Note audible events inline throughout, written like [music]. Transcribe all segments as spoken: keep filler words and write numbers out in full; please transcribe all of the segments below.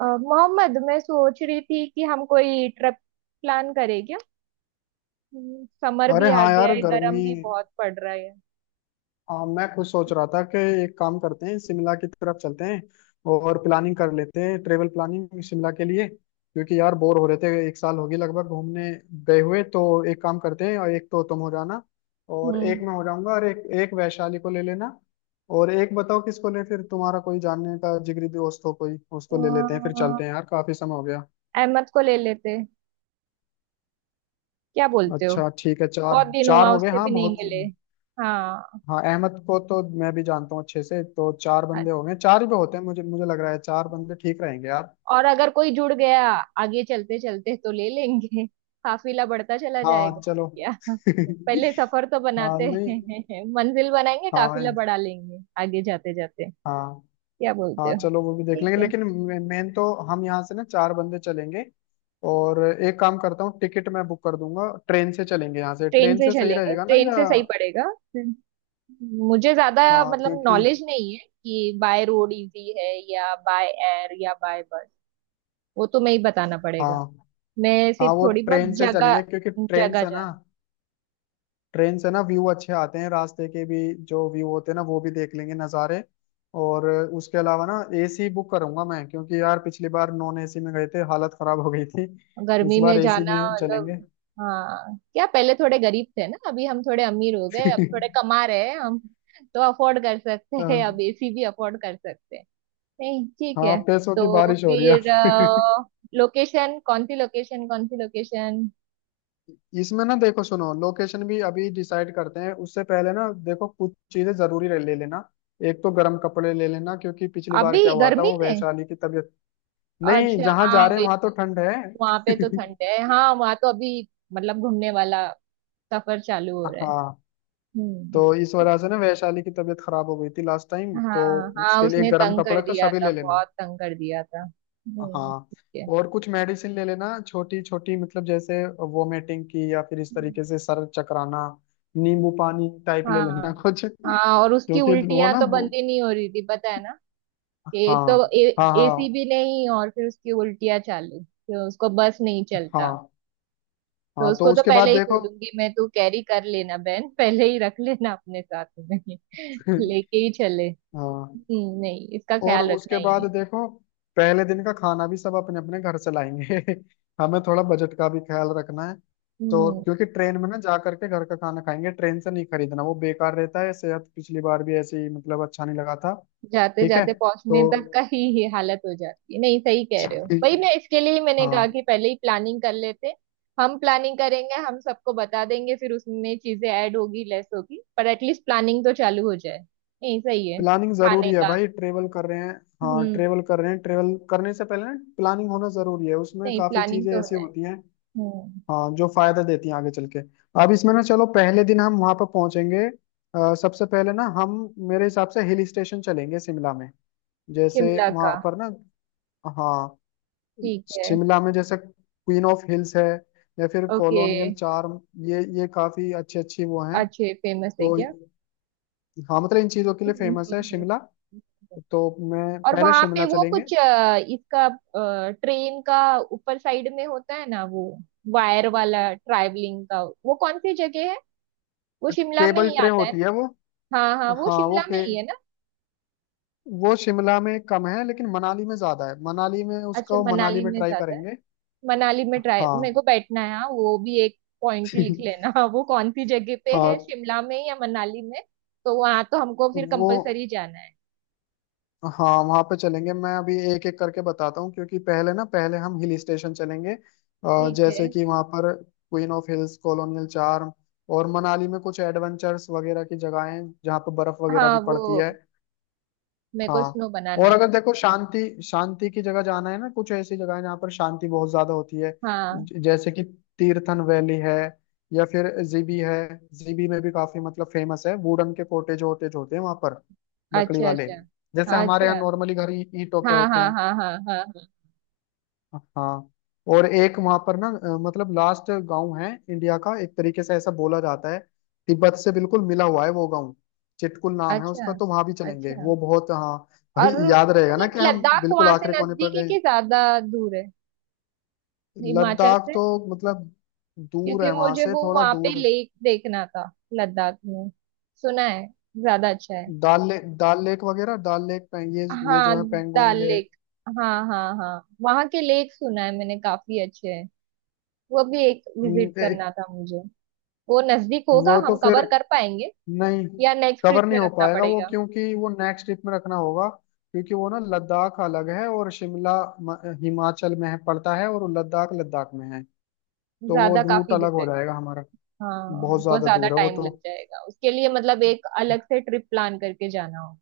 अ, मोहम्मद, मैं सोच रही थी कि हम कोई ट्रिप प्लान करें क्या। हम्म, समर अरे भी आ हाँ गया यार है, गर्म गर्मी। भी बहुत पड़ रहा है। हाँ, मैं खुद सोच रहा था कि एक काम करते हैं, शिमला की तरफ चलते हैं और प्लानिंग कर लेते हैं, ट्रेवल प्लानिंग शिमला के लिए। क्योंकि यार बोर हो रहे थे, एक साल होगी लगभग घूमने गए हुए। तो एक काम करते हैं, और एक तो तुम हो जाना और एक हम्म। मैं हो जाऊंगा और एक एक वैशाली को ले लेना। और एक बताओ किसको ले, फिर तुम्हारा कोई जानने का जिगरी दोस्त हो कोई, उसको तो, ले लेते हैं। फिर चलते हैं अ, यार, काफी समय हो गया। अहमद को ले लेते, क्या बोलते हो। अच्छा ठीक है, चार बहुत दिन चार हुआ, हो गए, उससे हाँ भी नहीं बहुत। मिले। हाँ। हाँ, अहमद को तो मैं भी जानता हूँ अच्छे से। तो चार बंदे अच्छा, हो गए, चार ही पे होते हैं, मुझे मुझे लग रहा है चार बंदे ठीक रहेंगे यार। और अगर कोई जुड़ गया आगे चलते चलते तो ले लेंगे [laughs] काफिला बढ़ता चला जाएगा हाँ चलो। क्या [laughs] [laughs] पहले सफर तो हाँ बनाते नहीं। हैं [laughs] मंजिल बनाएंगे, काफिला हाँ। बढ़ा लेंगे आगे जाते जाते। हाँ। क्या बोलते हाँ हो। चलो, वो भी देख ठीक लेंगे है। लेकिन मेन तो हम यहाँ से ना चार बंदे चलेंगे। और एक काम करता हूँ, टिकट मैं बुक कर दूंगा, ट्रेन से चलेंगे। यहाँ से ट्रेन ट्रेन से से सही चलेंगे, रहेगा ना, ट्रेन या? से सही पड़ेगा। मुझे ज्यादा हाँ मतलब क्योंकि, नॉलेज नहीं है कि बाय रोड इजी है, या बाय एयर या बाय बस। वो तुम्हें ही बताना पड़ेगा, हाँ मैं हाँ, सिर्फ वो थोड़ी बहुत ट्रेन से जगह चलेंगे क्योंकि ट्रेन जगह से ना, जान। ट्रेन से ना व्यू अच्छे आते हैं रास्ते के भी। जो व्यू होते हैं ना, वो भी देख लेंगे, नज़ारे। और उसके अलावा ना ए सी बुक करूंगा मैं, क्योंकि यार पिछली बार नॉन ए सी में गए थे, हालत खराब हो गई थी। इस गर्मी बार में ए सी जाना में मतलब। चलेंगे। हाँ, क्या पहले थोड़े गरीब थे ना, अभी हम थोड़े अमीर हो गए, अब थोड़े [laughs] कमा रहे हैं हम, तो अफोर्ड कर सकते हैं, अब हाँ। एसी भी अफोर्ड कर सकते हैं। नहीं, ठीक हाँ, है। पैसों की तो बारिश हो रही है। फिर लोकेशन कौन सी लोकेशन कौन सी लोकेशन [laughs] इसमें ना देखो, सुनो, लोकेशन भी अभी डिसाइड करते हैं। उससे पहले ना देखो, कुछ चीजें जरूरी ले ले लेना। एक तो गर्म कपड़े ले लेना, क्योंकि पिछली बार क्या अभी हुआ था, गर्मी वो में। वैशाली की तबीयत। नहीं, अच्छा, जहाँ हाँ जा रहे हैं वे, वहां तो ठंड है। वहां पे तो ठंड है, हाँ वहां तो अभी मतलब घूमने वाला सफर चालू हो [laughs] रहा है। हाँ, हम्म, तो इस ठीक वजह से है। ना वैशाली की तबीयत खराब हो गई थी लास्ट टाइम तो। हाँ हाँ, उसके लिए उसने गर्म तंग कर कपड़े तो दिया सभी था, ले लेना। बहुत तंग कर दिया था। हम्म, हाँ। ठीक है। और कुछ मेडिसिन ले लेना छोटी छोटी, मतलब जैसे वोमिटिंग की, या फिर इस हम्म। तरीके से सर चकराना। नींबू पानी टाइप ले लेना हाँ [laughs] कुछ, हाँ, और उसकी क्योंकि वो उल्टियां ना तो वो। बंद ही नहीं हो रही थी, पता है ना। एक तो हाँ। हाँ। एसी हाँ। भी नहीं, और फिर उसकी उल्टियां चालू, तो उसको बस नहीं चलता। हाँ। तो हाँ, तो उसको तो उसके बाद पहले ही देखो। बोलूंगी मैं, तू कैरी कर लेना बहन, पहले ही रख लेना अपने साथ में [laughs] [laughs] लेके ही चले। हाँ। हम्म, नहीं इसका और ख्याल रखना उसके ही बाद है। देखो, पहले दिन का खाना भी सब अपने अपने घर से लाएंगे। [laughs] हमें थोड़ा बजट का भी ख्याल रखना है। तो हम्म। क्योंकि ट्रेन में ना जा करके घर का खाना खाएंगे, ट्रेन से नहीं खरीदना, वो बेकार रहता है सेहत। पिछली बार भी ऐसे ही, मतलब अच्छा नहीं लगा था। जाते ठीक है। जाते पहुंचने तक तो का ही ये हालत हो जाती है, नहीं सही कह रहे हो, वही ठीक- मैं, इसके लिए ही मैंने कहा हाँ, कि पहले ही प्लानिंग कर लेते। हम प्लानिंग करेंगे, हम सबको बता देंगे, फिर उसमें चीजें ऐड होगी, लेस होगी, पर एटलीस्ट प्लानिंग तो चालू हो जाए। नहीं सही है, प्लानिंग खाने जरूरी है का। भाई, ट्रेवल कर रहे हैं। हाँ, हम्म। ट्रेवल कर रहे हैं। ट्रेवल करने से पहले ना प्लानिंग होना जरूरी है, उसमें नहीं, काफी प्लानिंग चीजें तो ऐसी है। होती हैं। हम्म। हाँ, जो फायदा देती हैं आगे चल के। अब इसमें ना चलो, पहले दिन हम वहां पर पहुंचेंगे। अ, सबसे पहले ना हम, मेरे हिसाब से हिल स्टेशन चलेंगे शिमला में। जैसे शिमला वहां का। पर ना, हाँ, ठीक है। शिमला में जैसे क्वीन ऑफ हिल्स है या फिर ओके। Colonial charm. ये ये काफी अच्छी अच्छी वो हैं अच्छे, फेमस है तो। क्या। हाँ मतलब, इन चीजों के लिए हम्म, फेमस है हम्म, शिमला। हम्म। तो मैं और पहले वहां पे शिमला वो चलेंगे। कुछ अ, इसका, ट्रेन का ऊपर साइड में होता है ना वो, वायर वाला, ट्रैवलिंग का, वो कौन सी जगह है, वो शिमला में केबल ही ट्रे आता है होती है ना। वो। हाँ हाँ, वो हाँ, वो शिमला में के, ही है ना। वो शिमला में कम है लेकिन मनाली में ज्यादा है। मनाली में अच्छा, उसको मनाली मनाली में में ट्राई ज्यादा है, करेंगे। मनाली में ट्राई, मेरे हाँ। को बैठना है हाँ, वो भी एक पॉइंट [laughs] लिख लेना [laughs] वो कौन सी जगह पे हाँ। है, शिमला में या मनाली में। तो वहां तो हमको फिर वो, कंपलसरी जाना है। हाँ, वहाँ पे चलेंगे। मैं अभी एक एक करके बताता हूँ। क्योंकि पहले ना, पहले हम हिल स्टेशन चलेंगे, अ, ठीक है। जैसे कि वहाँ पर queen of hills, colonial charm. और मनाली में कुछ एडवेंचर्स वगैरह की जगहें हैं जहाँ पर बर्फ वगैरह हाँ, भी वो पड़ती है। मेरे को हाँ। स्नो बनाना और है। अगर देखो शांति, शांति की जगह जाना है ना, कुछ ऐसी जगह है जहाँ पर शांति बहुत ज्यादा होती है। हाँ। ज- जैसे कि तीर्थन वैली है, या फिर जी बी है। जी बी में भी काफी मतलब फेमस है, वुडन के कोटेज वोटेज होते हैं वहां पर। लकड़ी अच्छा, वाले, अच्छा। जैसे हमारे यहाँ अच्छा। नॉर्मली घर ही- ईंटों के हाँ होते हाँ हैं। हाँ हाँ हाँ हाँ। हाँ। और एक वहां पर ना, अ, मतलब लास्ट गांव है इंडिया का एक तरीके से ऐसा बोला जाता है। तिब्बत से बिल्कुल मिला हुआ है वो गांव, चिटकुल नाम है अच्छा। उसका। तो वहां भी चलेंगे, अच्छा। वो बहुत, हाँ। भाई और याद रहेगा ना मतलब, कि हम लद्दाख बिल्कुल वहां से आखिरी कोने पर नजदीक है गए। कि ज्यादा दूर है, हिमाचल लद्दाख से। तो, मतलब दूर क्योंकि है वहां मुझे से, वो थोड़ा वहां पे दूर। लेक देखना था, लद्दाख में, सुना है ज्यादा अच्छा है। दाल लेक, दाल लेक वगैरह, दाल लेक पे- ये ये हाँ। जो है डल पेंगोंग लेक। लेक। हाँ हाँ हाँ, वहां के लेक सुना है मैंने काफी अच्छे हैं, वो भी एक न- विजिट एक- करना था मुझे। वो नजदीक होगा, वो तो हम फिर, कवर कर पाएंगे नहीं, या नेक्स्ट कवर ट्रिप में नहीं हो रखना पाएगा वो, पड़ेगा। क्योंकि वो नेक्स्ट ट्रिप में रखना होगा। क्योंकि वो ना लद्दाख अलग है, और शिमला म- हिमाचल में है, पड़ता है, और लद्दाख लद्दाख में है। तो वो ज्यादा रूट काफी दूर अलग है। हो जाएगा हमारा। हाँ, बहुत बहुत ज्यादा ज्यादा दूर है वो टाइम तो। लग जाएगा उसके लिए, मतलब एक अलग से ट्रिप प्लान करके जाना होगा।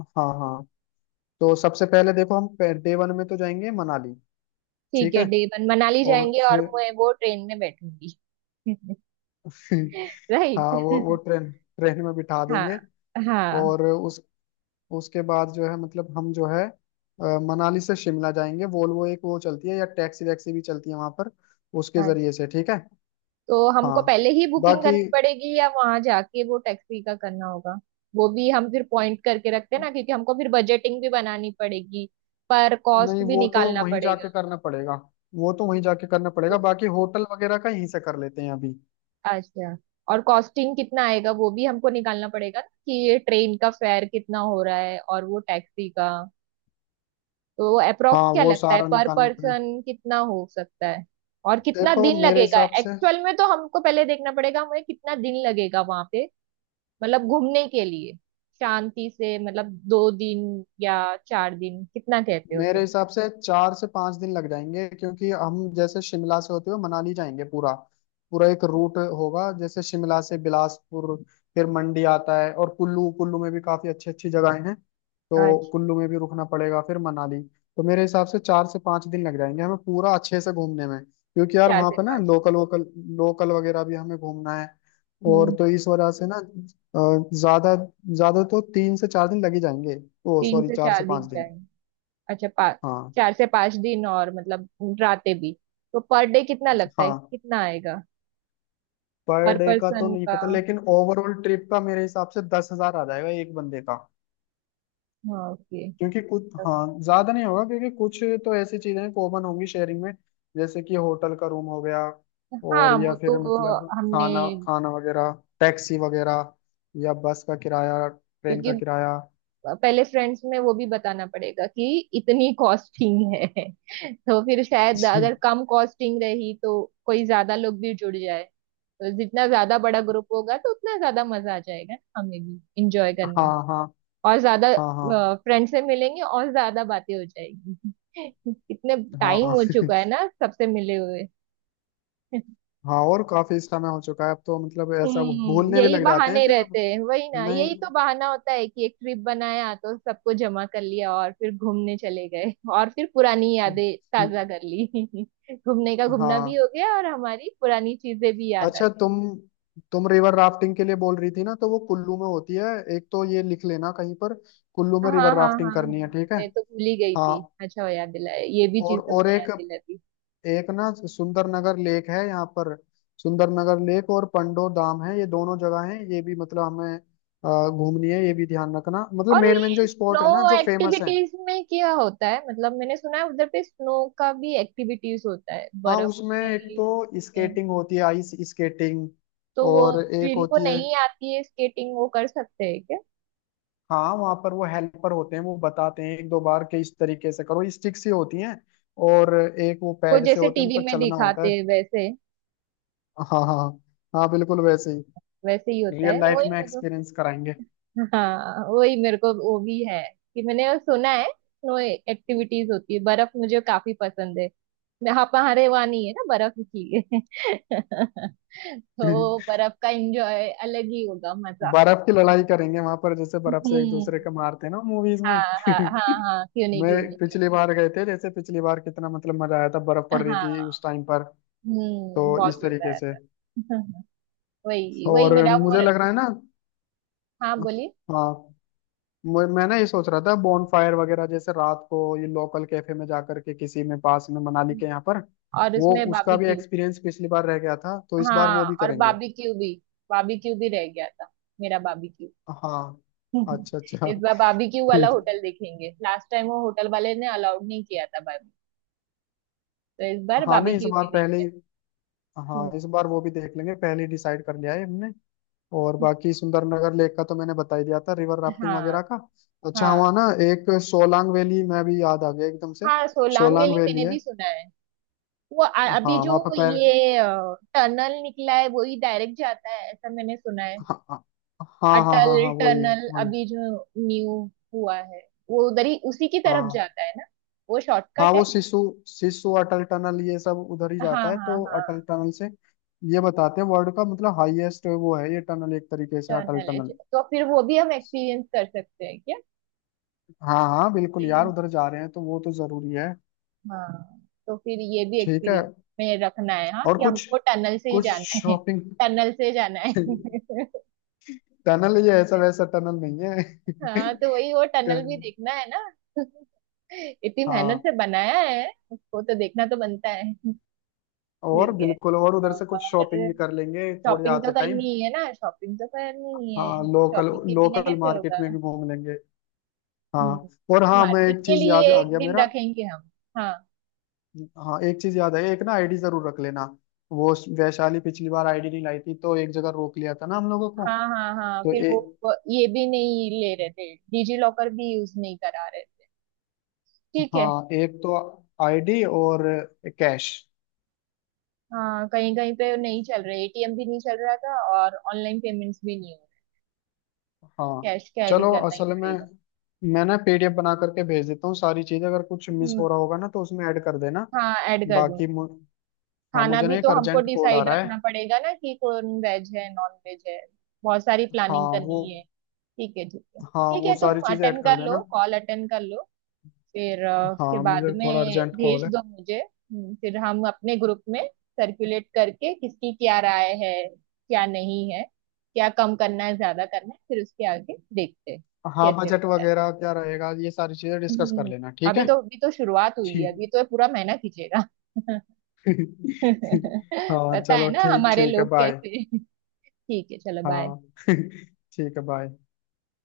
हाँ हाँ। तो सबसे पहले देखो हम, डे वन में तो जाएंगे मनाली। ठीक ठीक है, है। डे वन मनाली और जाएंगे और फिर मैं वो ट्रेन में बैठूंगी [laughs] [laughs] राइट। हाँ, वो वो ट्रेन, ट्रेन में बिठा हाँ देंगे। हाँ। और उस, उसके बाद जो है, मतलब हम जो है, अ, मनाली से शिमला जाएंगे। वोल्वो एक वो चलती है, या टैक्सी वैक्सी भी चलती है वहां पर, उसके हाँ, जरिए से। ठीक है। तो हमको हाँ पहले ही बुकिंग बाकी, करनी पड़ेगी या वहां जाके वो टैक्सी का करना होगा। वो भी हम फिर पॉइंट करके रखते हैं ना, क्योंकि हमको फिर बजटिंग भी बनानी पड़ेगी, पर कॉस्ट नहीं, भी वो तो निकालना वहीं जाके पड़ेगा। करना पड़ेगा। वो तो वहीं जाके करना पड़ेगा। तो, बाकी होटल वगैरह का यहीं से कर लेते हैं अभी। अच्छा। और कॉस्टिंग कितना आएगा वो भी हमको निकालना पड़ेगा ना, कि ये ट्रेन का फेयर कितना हो रहा है और वो टैक्सी का। तो अप्रोक्स हाँ, क्या वो लगता है, सारा पर निकालना पड़ेगा। पर्सन कितना हो सकता है। और कितना देखो दिन मेरे लगेगा हिसाब से, एक्चुअल में, तो हमको पहले देखना पड़ेगा, हमें कितना दिन लगेगा वहां पे, मतलब घूमने के लिए। शांति से मतलब दो दिन या चार दिन, कितना कहते हो मेरे तुम। हिसाब से चार से पांच दिन लग जाएंगे। क्योंकि हम जैसे शिमला से होते हुए मनाली जाएंगे, पूरा पूरा एक रूट होगा। जैसे शिमला से बिलासपुर, फिर मंडी आता है, और कुल्लू। कुल्लू में भी काफी अच्छी अच्छी जगहें हैं, तो अच्छा, कुल्लू में भी रुकना पड़ेगा, फिर मनाली। तो मेरे हिसाब से चार से पांच दिन लग जाएंगे हमें पूरा अच्छे से घूमने में। क्योंकि यार चार वहाँ से पर ना पाँच। लोकल वोकल, लोकल वगैरह भी हमें घूमना है। और हम्म। तो इस वजह से ना, अ, ज्यादा, ज्यादा तो तीन से चार दिन लग ही जाएंगे। ओ तीन सॉरी, से चार चार से पांच दिन। दिन अच्छा पा, हाँ। चार से पांच दिन और मतलब रातें भी। तो पर डे कितना लगता है, हाँ, कितना आएगा। पर पर डे का तो पर्सन नहीं का। पता, लेकिन ओवरऑल ट्रिप का मेरे हिसाब से दस हजार आ जाएगा एक बंदे का। हाँ, ओके। क्योंकि कुछ, हाँ ज्यादा नहीं होगा, क्योंकि कुछ तो ऐसी चीजें कॉमन होंगी शेयरिंग में। जैसे कि होटल का रूम हो गया, हाँ, और वो या तो फिर मतलब हमने। खाना खाना वगैरह, टैक्सी वगैरह, या बस का किराया, ट्रेन का क्योंकि किराया। पहले फ्रेंड्स में वो भी बताना पड़ेगा कि इतनी कॉस्टिंग है [laughs] तो फिर शायद अगर [laughs] कम कॉस्टिंग रही तो कोई ज्यादा लोग भी जुड़ जाए, तो जितना ज्यादा बड़ा ग्रुप होगा तो उतना ज्यादा मजा आ जाएगा ना, हमें भी इंजॉय करने हाँ में। हाँ और ज्यादा हाँ फ्रेंड से मिलेंगे और ज्यादा बातें हो जाएगी [laughs] कितने हाँ टाइम हाँ। हो चुका है [laughs] ना सबसे मिले हुए [laughs] हाँ, और काफी समय हो चुका है अब तो, मतलब ऐसा हम्म, भूलने भी यही लग जाते हैं बहाने फिर रहते अब। हैं, वही ना, यही तो बहाना होता है कि एक ट्रिप बनाया तो सबको जमा कर लिया और फिर घूमने चले गए और फिर पुरानी यादें नहीं। [laughs] ताजा कर ली [laughs] घूमने का घूमना भी हाँ। हो गया और हमारी पुरानी चीजें भी याद आ अच्छा गई। तुम तुम रिवर राफ्टिंग के लिए बोल रही थी ना, तो वो कुल्लू में होती है। एक तो ये लिख लेना कहीं पर, कुल्लू हाँ में हाँ रिवर हाँ राफ्टिंग हाँ, करनी है, ठीक है। मैं तो भूल ही गई हाँ। थी, अच्छा हो याद दिलाया, ये भी और चीज और तुमने याद एक, दिला दी। एक ना सुंदर नगर लेक है यहाँ पर। सुंदर नगर लेक और पंडो धाम है, ये दोनों जगह हैं, ये भी मतलब हमें अ, घूमनी है। ये भी ध्यान रखना, मतलब और मेन मेन ये जो स्नो स्पॉट है ना जो फेमस है। एक्टिविटीज में क्या होता है, मतलब मैंने सुना है उधर पे स्नो का भी एक्टिविटीज होता है, हाँ, बर्फ उसमें एक की तो में। स्केटिंग होती है, आइस स्केटिंग। तो वो और एक जिनको होती है, नहीं आती है स्केटिंग, वो कर सकते हैं क्या। हाँ, वहां पर वो हेल्पर होते हैं, वो बताते हैं एक दो बार के इस तरीके से करो। स्टिक सी होती हैं, और एक वो वो पैड से जैसे होते हैं, उन पर टीवी में चलना होता दिखाते है। हैं वैसे। हाँ हाँ हाँ। हाँ बिल्कुल वैसे ही। वैसे ही होता रियल है वो लाइफ ही। में एक्सपीरियंस कराएंगे। हाँ, वही मेरे को वो भी है कि मैंने सुना है स्नो एक्टिविटीज होती है, बर्फ मुझे काफी पसंद है। मैं- हाँ, हमारे वहाँ नहीं है ना बर्फ की [laughs] तो [laughs] बर्फ का एंजॉय अलग ही होगा, मजा। बर्फ की लड़ाई करेंगे वहां पर, जैसे बर्फ से एक दूसरे हम्म। को मारते हैं ना मूवीज में। हाँ हाँ हाँ हाँ, क्यों [laughs] नहीं, मैं क्यों नहीं, क्यों पिछली बार गए थे, जैसे पिछली बार कितना मतलब मजा आया था, बर्फ नहीं। पड़ रही थी हाँ। उस टाइम पर। हम्म, तो बहुत इस मजा तरीके आया से। था [laughs] वही वही और मेरा वो। मुझे लग रहा है ना, हाँ बोलिए। हाँ, मैं मैं ना ये सोच रहा था बॉन फायर वगैरह, जैसे रात को ये लोकल कैफे में जाकर के, किसी में पास में मनाली के यहाँ पर। और वो उसमें उसका भी बाबीक्यू। एक्सपीरियंस पिछली बार रह गया था, तो इस बार वो हाँ, भी और करेंगे। बाबीक्यू भी, बाबीक्यू भी रह गया था, मेरा बाबीक्यू हाँ। [laughs] अच्छा अच्छा। इस बार बाबीक्यू वाला ठीक। होटल देखेंगे, लास्ट टाइम वो होटल वाले ने अलाउड नहीं किया था बाबी, तो इस बार हाँ नहीं, इस बाबीक्यू बार भी पहले देखते ही, हैं। हाँ हम्म। इस बार वो भी देख लेंगे, पहले ही डिसाइड कर लिया है हमने। और बाकी सुंदरनगर लेक का तो मैंने बता ही दिया था, रिवर राफ्टिंग हाँ वगैरह का। अच्छा हाँ, हुआ ना, एक सोलांग वैली मैं भी याद आ गया एकदम से। हाँ सोलांग सोलांग वैली वैली मैंने है। भी सुना है। वो अ- अभी हाँ जो वहाँ पर पैर, ये टनल निकला है, वही डायरेक्ट जाता है ऐसा मैंने सुना है। हाँ हाँ हाँ हाँ अटल हाँ, हाँ, वही टनल वही। अभी जो न्यू हुआ है, वो उधर ही उसी की तरफ हाँ जाता है ना, वो हाँ, शॉर्टकट वो है। शिशु शिशु अटल टनल, ये सब उधर ही हाँ जाता है। हाँ तो हाँ, अटल टनल से, ये बताते हैं वर्ल्ड का मतलब हाईएस्ट वो है ये टनल, एक तरीके से अटल टनल है टनल। तो फिर वो भी हम एक्सपीरियंस कर सकते हैं हाँ हाँ बिल्कुल यार, क्या। उधर जा रहे हैं तो वो तो जरूरी है। हाँ, तो फिर ये भी ठीक है। एक्सपीरियंस में रखना है हाँ, और कि कुछ, हमको टनल से ही कुछ जाना है, शॉपिंग। टनल से जाना है [laughs] [laughs] टनल ये ऐसा वैसा टनल नहीं है। हाँ, तो वही वो टनल भी देखना है ना [laughs] इतनी [laughs] मेहनत हाँ, से बनाया है उसको तो देखना तो बनता है। और ठीक है। बिल्कुल, और उधर से कुछ और शॉपिंग भी कर लेंगे थोड़ी शॉपिंग तो आते टाइम। करनी ही है ना, शॉपिंग तो करनी ही हाँ है, लोकल, शॉपिंग के बिना लोकल कैसे मार्केट होगा। में भी घूम लेंगे। हाँ। हम्म। और हाँ, मैं मार्केट एक के चीज लिए याद आ एक गया दिन मेरा, रखेंगे हम। हाँ हाँ एक चीज याद है, एक ना आई डी जरूर रख लेना। वो वैशाली पिछली बार आई डी नहीं लाई थी, तो एक जगह रोक लिया था ना हम लोगों को। हाँ हाँ हाँ, तो फिर ए, वो वो ये भी नहीं ले रहे थे, डिजी लॉकर भी यूज नहीं करा रहे। ठीक है। हाँ, एक तो आई डी, और कैश। हाँ, कहीं कहीं पे नहीं चल रहा, ए टी एम भी नहीं चल रहा था और ऑनलाइन पेमेंट्स भी नहीं हो हाँ रहे, कैश कैरी चलो, करना ही असल में पड़ेगा। मैं ना पी डी एफ बना करके भेज देता हूँ सारी चीज। अगर कुछ मिस हम्म। हो रहा होगा ना तो उसमें ऐड कर देना। हाँ, ऐड कर बाकी दूंगी। मु, हाँ खाना मुझे भी ना तो एक हमको अर्जेंट कॉल आ डिसाइड रहा रखना है। पड़ेगा ना, कि कौन वेज है, नॉन वेज है, बहुत सारी प्लानिंग हाँ वो, करनी है। ठीक है, ठीक है, हाँ ठीक है, वो तुम सारी चीजें ऐड अटेंड कर कर लो, देना। कॉल अटेंड कर लो। फिर अ, उसके हाँ बाद मुझे थोड़ा में अर्जेंट कॉल भेज है। दो मुझे, हम्म, फिर हम अपने ग्रुप में सर्कुलेट करके किसकी क्या राय है, क्या नहीं है, क्या कम करना है, ज्यादा करना है, फिर उसके आगे देखते हैं हाँ, कैसे बजट होता है। वगैरह क्या रहेगा ये सारी चीजें डिस्कस कर हम्म, लेना, ठीक अभी है। तो, अभी तो शुरुआत हुई है, ठीक। अभी तो ये पूरा महीना खींचेगा [laughs] [laughs] हाँ पता है चलो, ना ठीक, हमारे ठीक है, लोग बाय। कैसे। ठीक है, चलो बाय। हाँ। [laughs] ठीक है, बाय।